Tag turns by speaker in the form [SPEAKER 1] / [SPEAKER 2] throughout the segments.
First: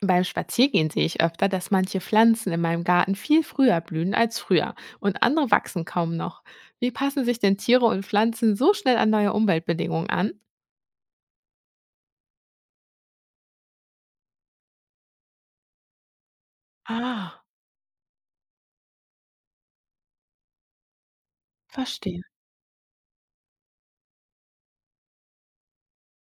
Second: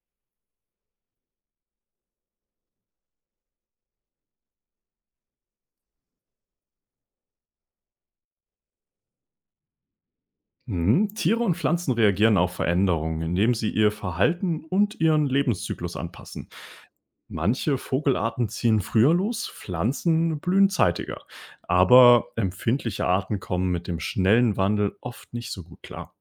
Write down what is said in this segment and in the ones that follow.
[SPEAKER 1] Beim Spaziergehen sehe ich öfter, dass manche Pflanzen in meinem Garten viel früher blühen als früher und andere wachsen kaum noch. Wie passen sich denn Tiere und Pflanzen so schnell an neue Umweltbedingungen an?
[SPEAKER 2] Mhm. Tiere und Pflanzen reagieren auf Veränderungen, indem sie ihr Verhalten und ihren Lebenszyklus anpassen.
[SPEAKER 1] Ah,
[SPEAKER 2] Manche Vogelarten ziehen früher los, Pflanzen blühen zeitiger.
[SPEAKER 1] verstehe.
[SPEAKER 2] Aber empfindliche Arten kommen mit dem schnellen Wandel oft nicht so gut klar.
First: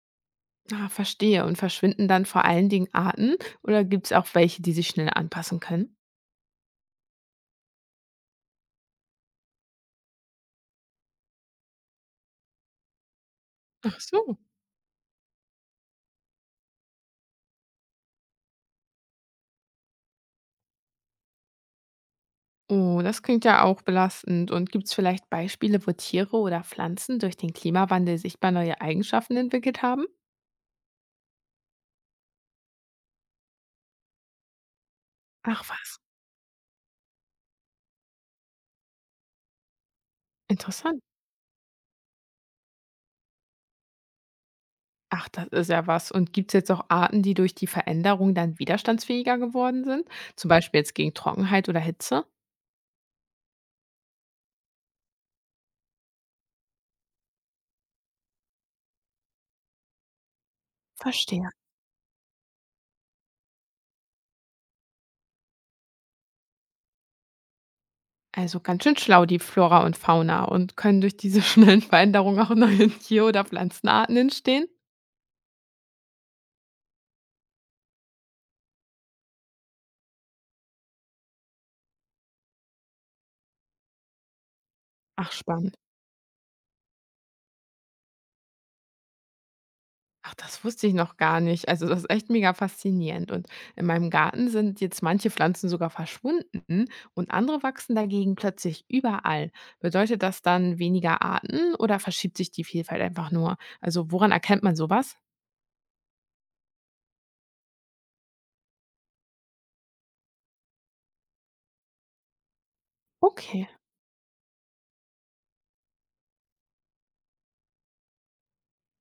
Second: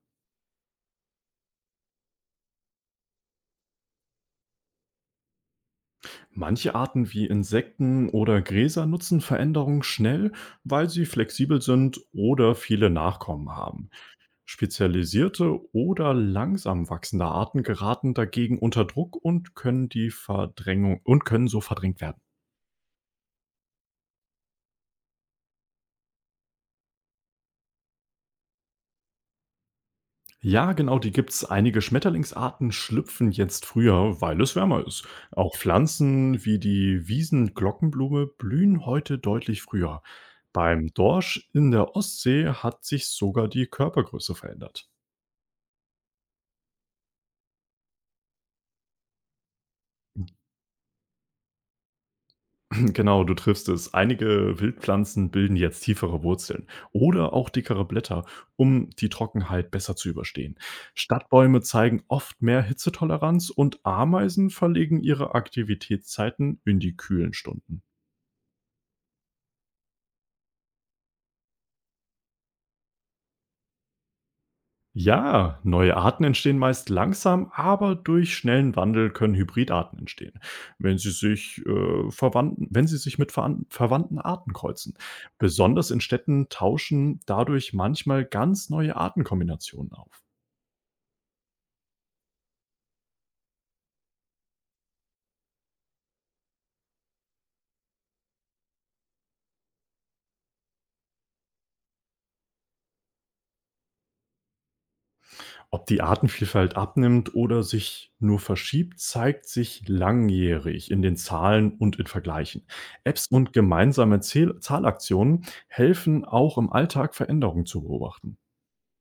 [SPEAKER 1] Ah, verstehe. Und verschwinden dann vor allen Dingen Arten oder gibt es auch welche, die sich schnell anpassen können?
[SPEAKER 2] Manche Arten wie Insekten oder Gräser nutzen Veränderungen schnell, weil sie flexibel sind oder viele Nachkommen haben.
[SPEAKER 1] Ach so.
[SPEAKER 2] Spezialisierte oder langsam wachsende Arten geraten dagegen unter Druck und können so verdrängt werden.
[SPEAKER 1] Oh, das klingt ja auch belastend. Und gibt es vielleicht Beispiele, wo Tiere oder Pflanzen durch den Klimawandel sichtbar neue Eigenschaften entwickelt haben?
[SPEAKER 2] Ja, genau, die gibt's. Einige Schmetterlingsarten schlüpfen jetzt früher, weil es wärmer ist. Auch
[SPEAKER 1] Ach was.
[SPEAKER 2] Pflanzen wie die Wiesenglockenblume blühen heute deutlich früher. Beim
[SPEAKER 1] Interessant.
[SPEAKER 2] Dorsch in der Ostsee hat sich sogar die Körpergröße verändert.
[SPEAKER 1] Ach, das ist ja was. Und gibt es jetzt auch Arten, die durch die Veränderung dann widerstandsfähiger geworden sind? Zum Beispiel jetzt gegen Trockenheit oder Hitze?
[SPEAKER 2] Genau, du triffst es. Einige Wildpflanzen bilden jetzt tiefere Wurzeln oder auch dickere Blätter, um die Trockenheit besser zu überstehen.
[SPEAKER 1] Verstehe.
[SPEAKER 2] Stadtbäume zeigen oft mehr Hitzetoleranz und Ameisen verlegen ihre Aktivitätszeiten in die kühlen Stunden.
[SPEAKER 1] Also ganz schön schlau, die Flora und Fauna, und können durch diese schnellen Veränderungen auch neue Tier- oder Pflanzenarten entstehen?
[SPEAKER 2] Ja, neue Arten entstehen meist langsam, aber durch schnellen Wandel können Hybridarten entstehen, wenn sie sich mit verwandten Arten kreuzen.
[SPEAKER 1] Ach, spannend.
[SPEAKER 2] Besonders in Städten tauschen dadurch manchmal ganz neue Artenkombinationen auf.
[SPEAKER 1] Ach, das wusste ich noch gar nicht. Also, das ist echt mega faszinierend. Und in meinem Garten sind jetzt manche Pflanzen sogar verschwunden und andere wachsen dagegen plötzlich überall. Bedeutet das dann weniger Arten oder verschiebt sich die Vielfalt einfach nur? Also, woran erkennt man sowas?
[SPEAKER 2] Ob die Artenvielfalt abnimmt oder sich nur verschiebt, zeigt sich langjährig in den Zahlen und in Vergleichen. Apps und
[SPEAKER 1] Okay.
[SPEAKER 2] gemeinsame Zahlaktionen helfen auch im Alltag Veränderungen zu beobachten.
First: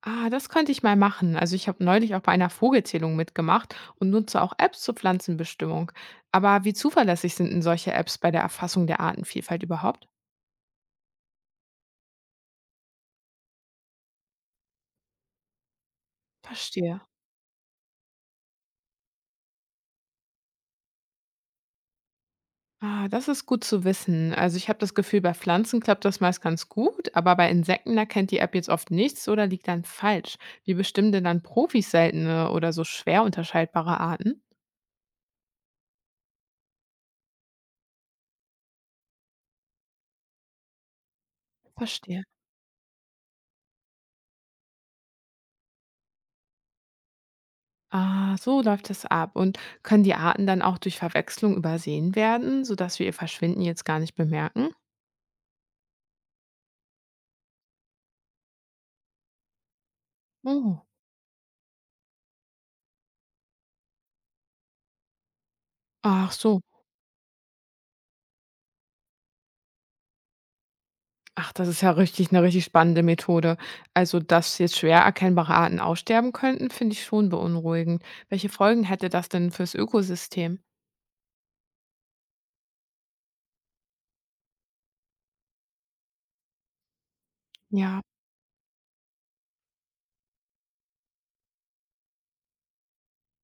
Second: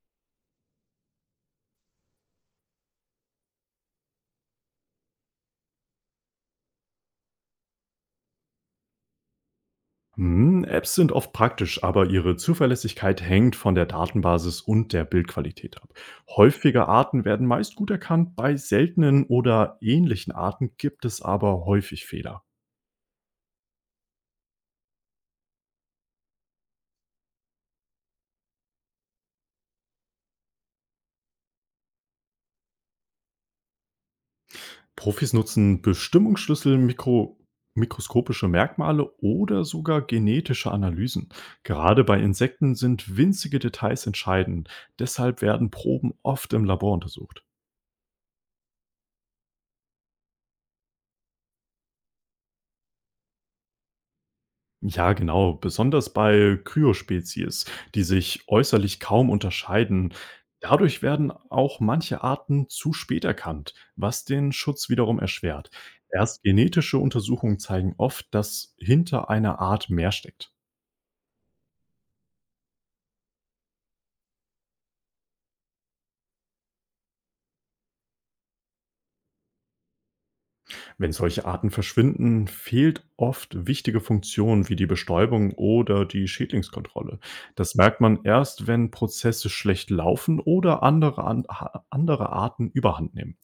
[SPEAKER 1] Ah, das könnte ich mal machen. Also ich habe neulich auch bei einer Vogelzählung mitgemacht und nutze auch Apps zur Pflanzenbestimmung. Aber wie zuverlässig sind denn solche Apps bei der Erfassung der Artenvielfalt überhaupt?
[SPEAKER 2] Hm, Apps sind oft praktisch, aber ihre Zuverlässigkeit hängt von der Datenbasis und der Bildqualität ab. Häufige
[SPEAKER 1] Verstehe.
[SPEAKER 2] Arten werden meist gut erkannt, bei seltenen oder ähnlichen Arten gibt es aber häufig Fehler.
[SPEAKER 1] Ah, das ist gut zu wissen. Also ich habe das Gefühl, bei Pflanzen klappt das meist ganz gut, aber bei Insekten erkennt die App jetzt oft nichts oder liegt dann falsch. Wie bestimmen denn dann Profis seltene oder so schwer unterscheidbare Arten?
[SPEAKER 2] Profis nutzen Bestimmungsschlüssel, mikroskopische Merkmale oder sogar genetische Analysen. Gerade bei
[SPEAKER 1] Verstehe.
[SPEAKER 2] Insekten sind winzige Details entscheidend, deshalb werden Proben oft im Labor untersucht.
[SPEAKER 1] Ah, so läuft das ab. Und können die Arten dann auch durch Verwechslung übersehen werden, sodass wir ihr Verschwinden jetzt gar nicht bemerken?
[SPEAKER 2] Ja, genau. Besonders bei Kryospezies, die sich äußerlich kaum unterscheiden.
[SPEAKER 1] Oh.
[SPEAKER 2] Dadurch werden auch manche Arten zu spät erkannt, was den Schutz wiederum erschwert.
[SPEAKER 1] Ach
[SPEAKER 2] Erst
[SPEAKER 1] so.
[SPEAKER 2] genetische Untersuchungen zeigen oft, dass hinter einer Art mehr steckt.
[SPEAKER 1] Ach, das ist ja richtig, eine richtig spannende Methode. Also, dass jetzt schwer erkennbare Arten aussterben könnten, finde ich schon beunruhigend. Welche Folgen hätte das denn fürs Ökosystem?
[SPEAKER 2] Wenn solche Arten verschwinden, fehlt oft wichtige Funktionen wie die Bestäubung oder die Schädlingskontrolle. Das merkt
[SPEAKER 1] Ja,
[SPEAKER 2] man erst, wenn Prozesse schlecht laufen oder andere Arten überhand nehmen.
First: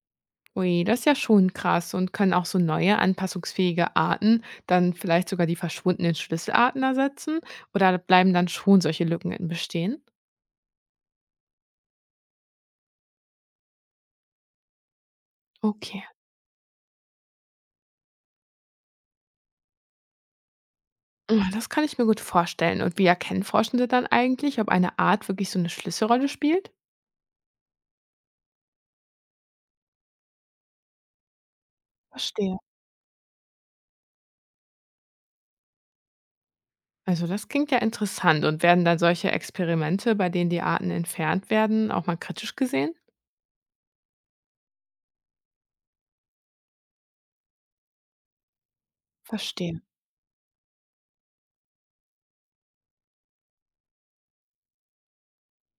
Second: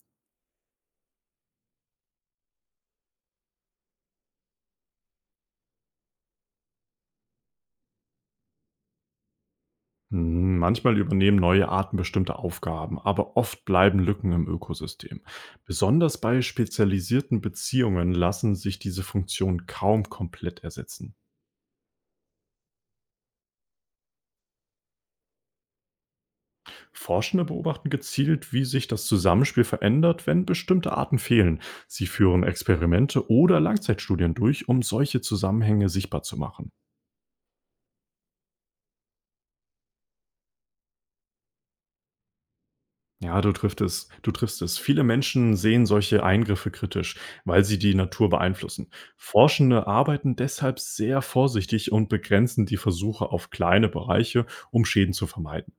[SPEAKER 1] ui, das ist ja schon krass. Und können auch so neue anpassungsfähige Arten dann vielleicht sogar die verschwundenen Schlüsselarten ersetzen? Oder bleiben dann schon solche Lücken in bestehen?
[SPEAKER 2] Hm, manchmal übernehmen neue Arten bestimmte Aufgaben, aber oft bleiben Lücken im Ökosystem.
[SPEAKER 1] Okay.
[SPEAKER 2] Besonders bei spezialisierten Beziehungen lassen sich diese Funktionen kaum komplett ersetzen.
[SPEAKER 1] Ah, das kann ich mir gut vorstellen. Und wie erkennen Forschende dann eigentlich, ob eine Art wirklich so eine Schlüsselrolle spielt?
[SPEAKER 2] Forschende beobachten gezielt, wie sich das Zusammenspiel verändert, wenn bestimmte Arten fehlen. Sie führen
[SPEAKER 1] Verstehe.
[SPEAKER 2] Experimente oder Langzeitstudien durch, um solche Zusammenhänge sichtbar zu machen.
[SPEAKER 1] Also das klingt ja interessant. Und werden dann solche Experimente, bei denen die Arten entfernt werden, auch mal kritisch gesehen?
[SPEAKER 2] Ja, du triffst es. Viele Menschen sehen solche Eingriffe kritisch, weil sie die Natur beeinflussen.
[SPEAKER 1] Verstehe.
[SPEAKER 2] Forschende arbeiten deshalb sehr vorsichtig und begrenzen die Versuche auf kleine Bereiche, um Schäden zu vermeiden.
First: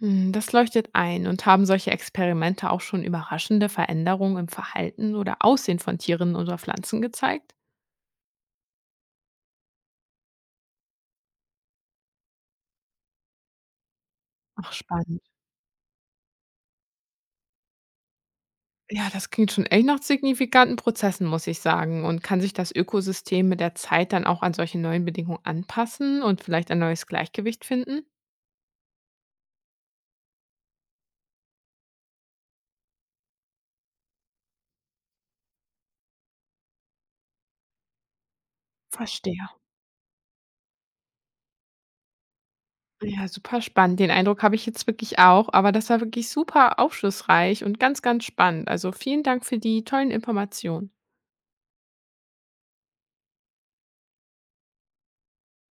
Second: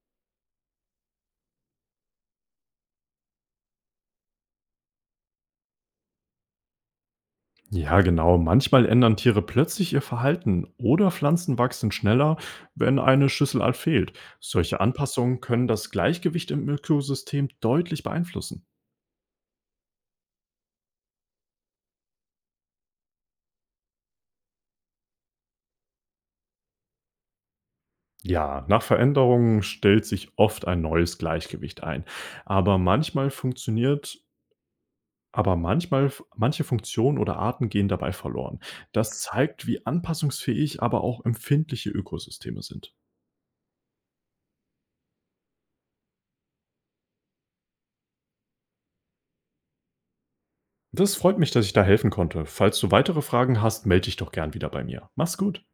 [SPEAKER 1] Hm, das leuchtet ein. Und haben solche Experimente auch schon überraschende Veränderungen im Verhalten oder Aussehen von Tieren oder Pflanzen gezeigt?
[SPEAKER 2] Ja, genau. Manchmal ändern Tiere plötzlich ihr Verhalten oder Pflanzen wachsen schneller, wenn eine Schlüsselart fehlt.
[SPEAKER 1] Ach,
[SPEAKER 2] Solche
[SPEAKER 1] spannend.
[SPEAKER 2] Anpassungen können das Gleichgewicht im Ökosystem deutlich beeinflussen.
[SPEAKER 1] Ja, das klingt schon echt nach signifikanten Prozessen, muss ich sagen. Und kann sich das Ökosystem mit der Zeit dann auch an solche neuen Bedingungen anpassen und vielleicht ein neues Gleichgewicht finden?
[SPEAKER 2] Ja, nach Veränderungen stellt sich oft ein neues Gleichgewicht ein. Aber manchmal funktioniert Aber manchmal manche Funktionen oder Arten gehen dabei verloren. Das
[SPEAKER 1] Verstehe.
[SPEAKER 2] zeigt, wie anpassungsfähig, aber auch empfindliche Ökosysteme sind.
[SPEAKER 1] Ja, super spannend. Den Eindruck habe ich jetzt wirklich auch, aber das war wirklich super aufschlussreich und ganz, ganz spannend. Also vielen Dank für die tollen Informationen.
[SPEAKER 2] Das freut mich, dass ich da helfen konnte. Falls du weitere Fragen hast, melde dich doch gern wieder bei mir. Mach's gut.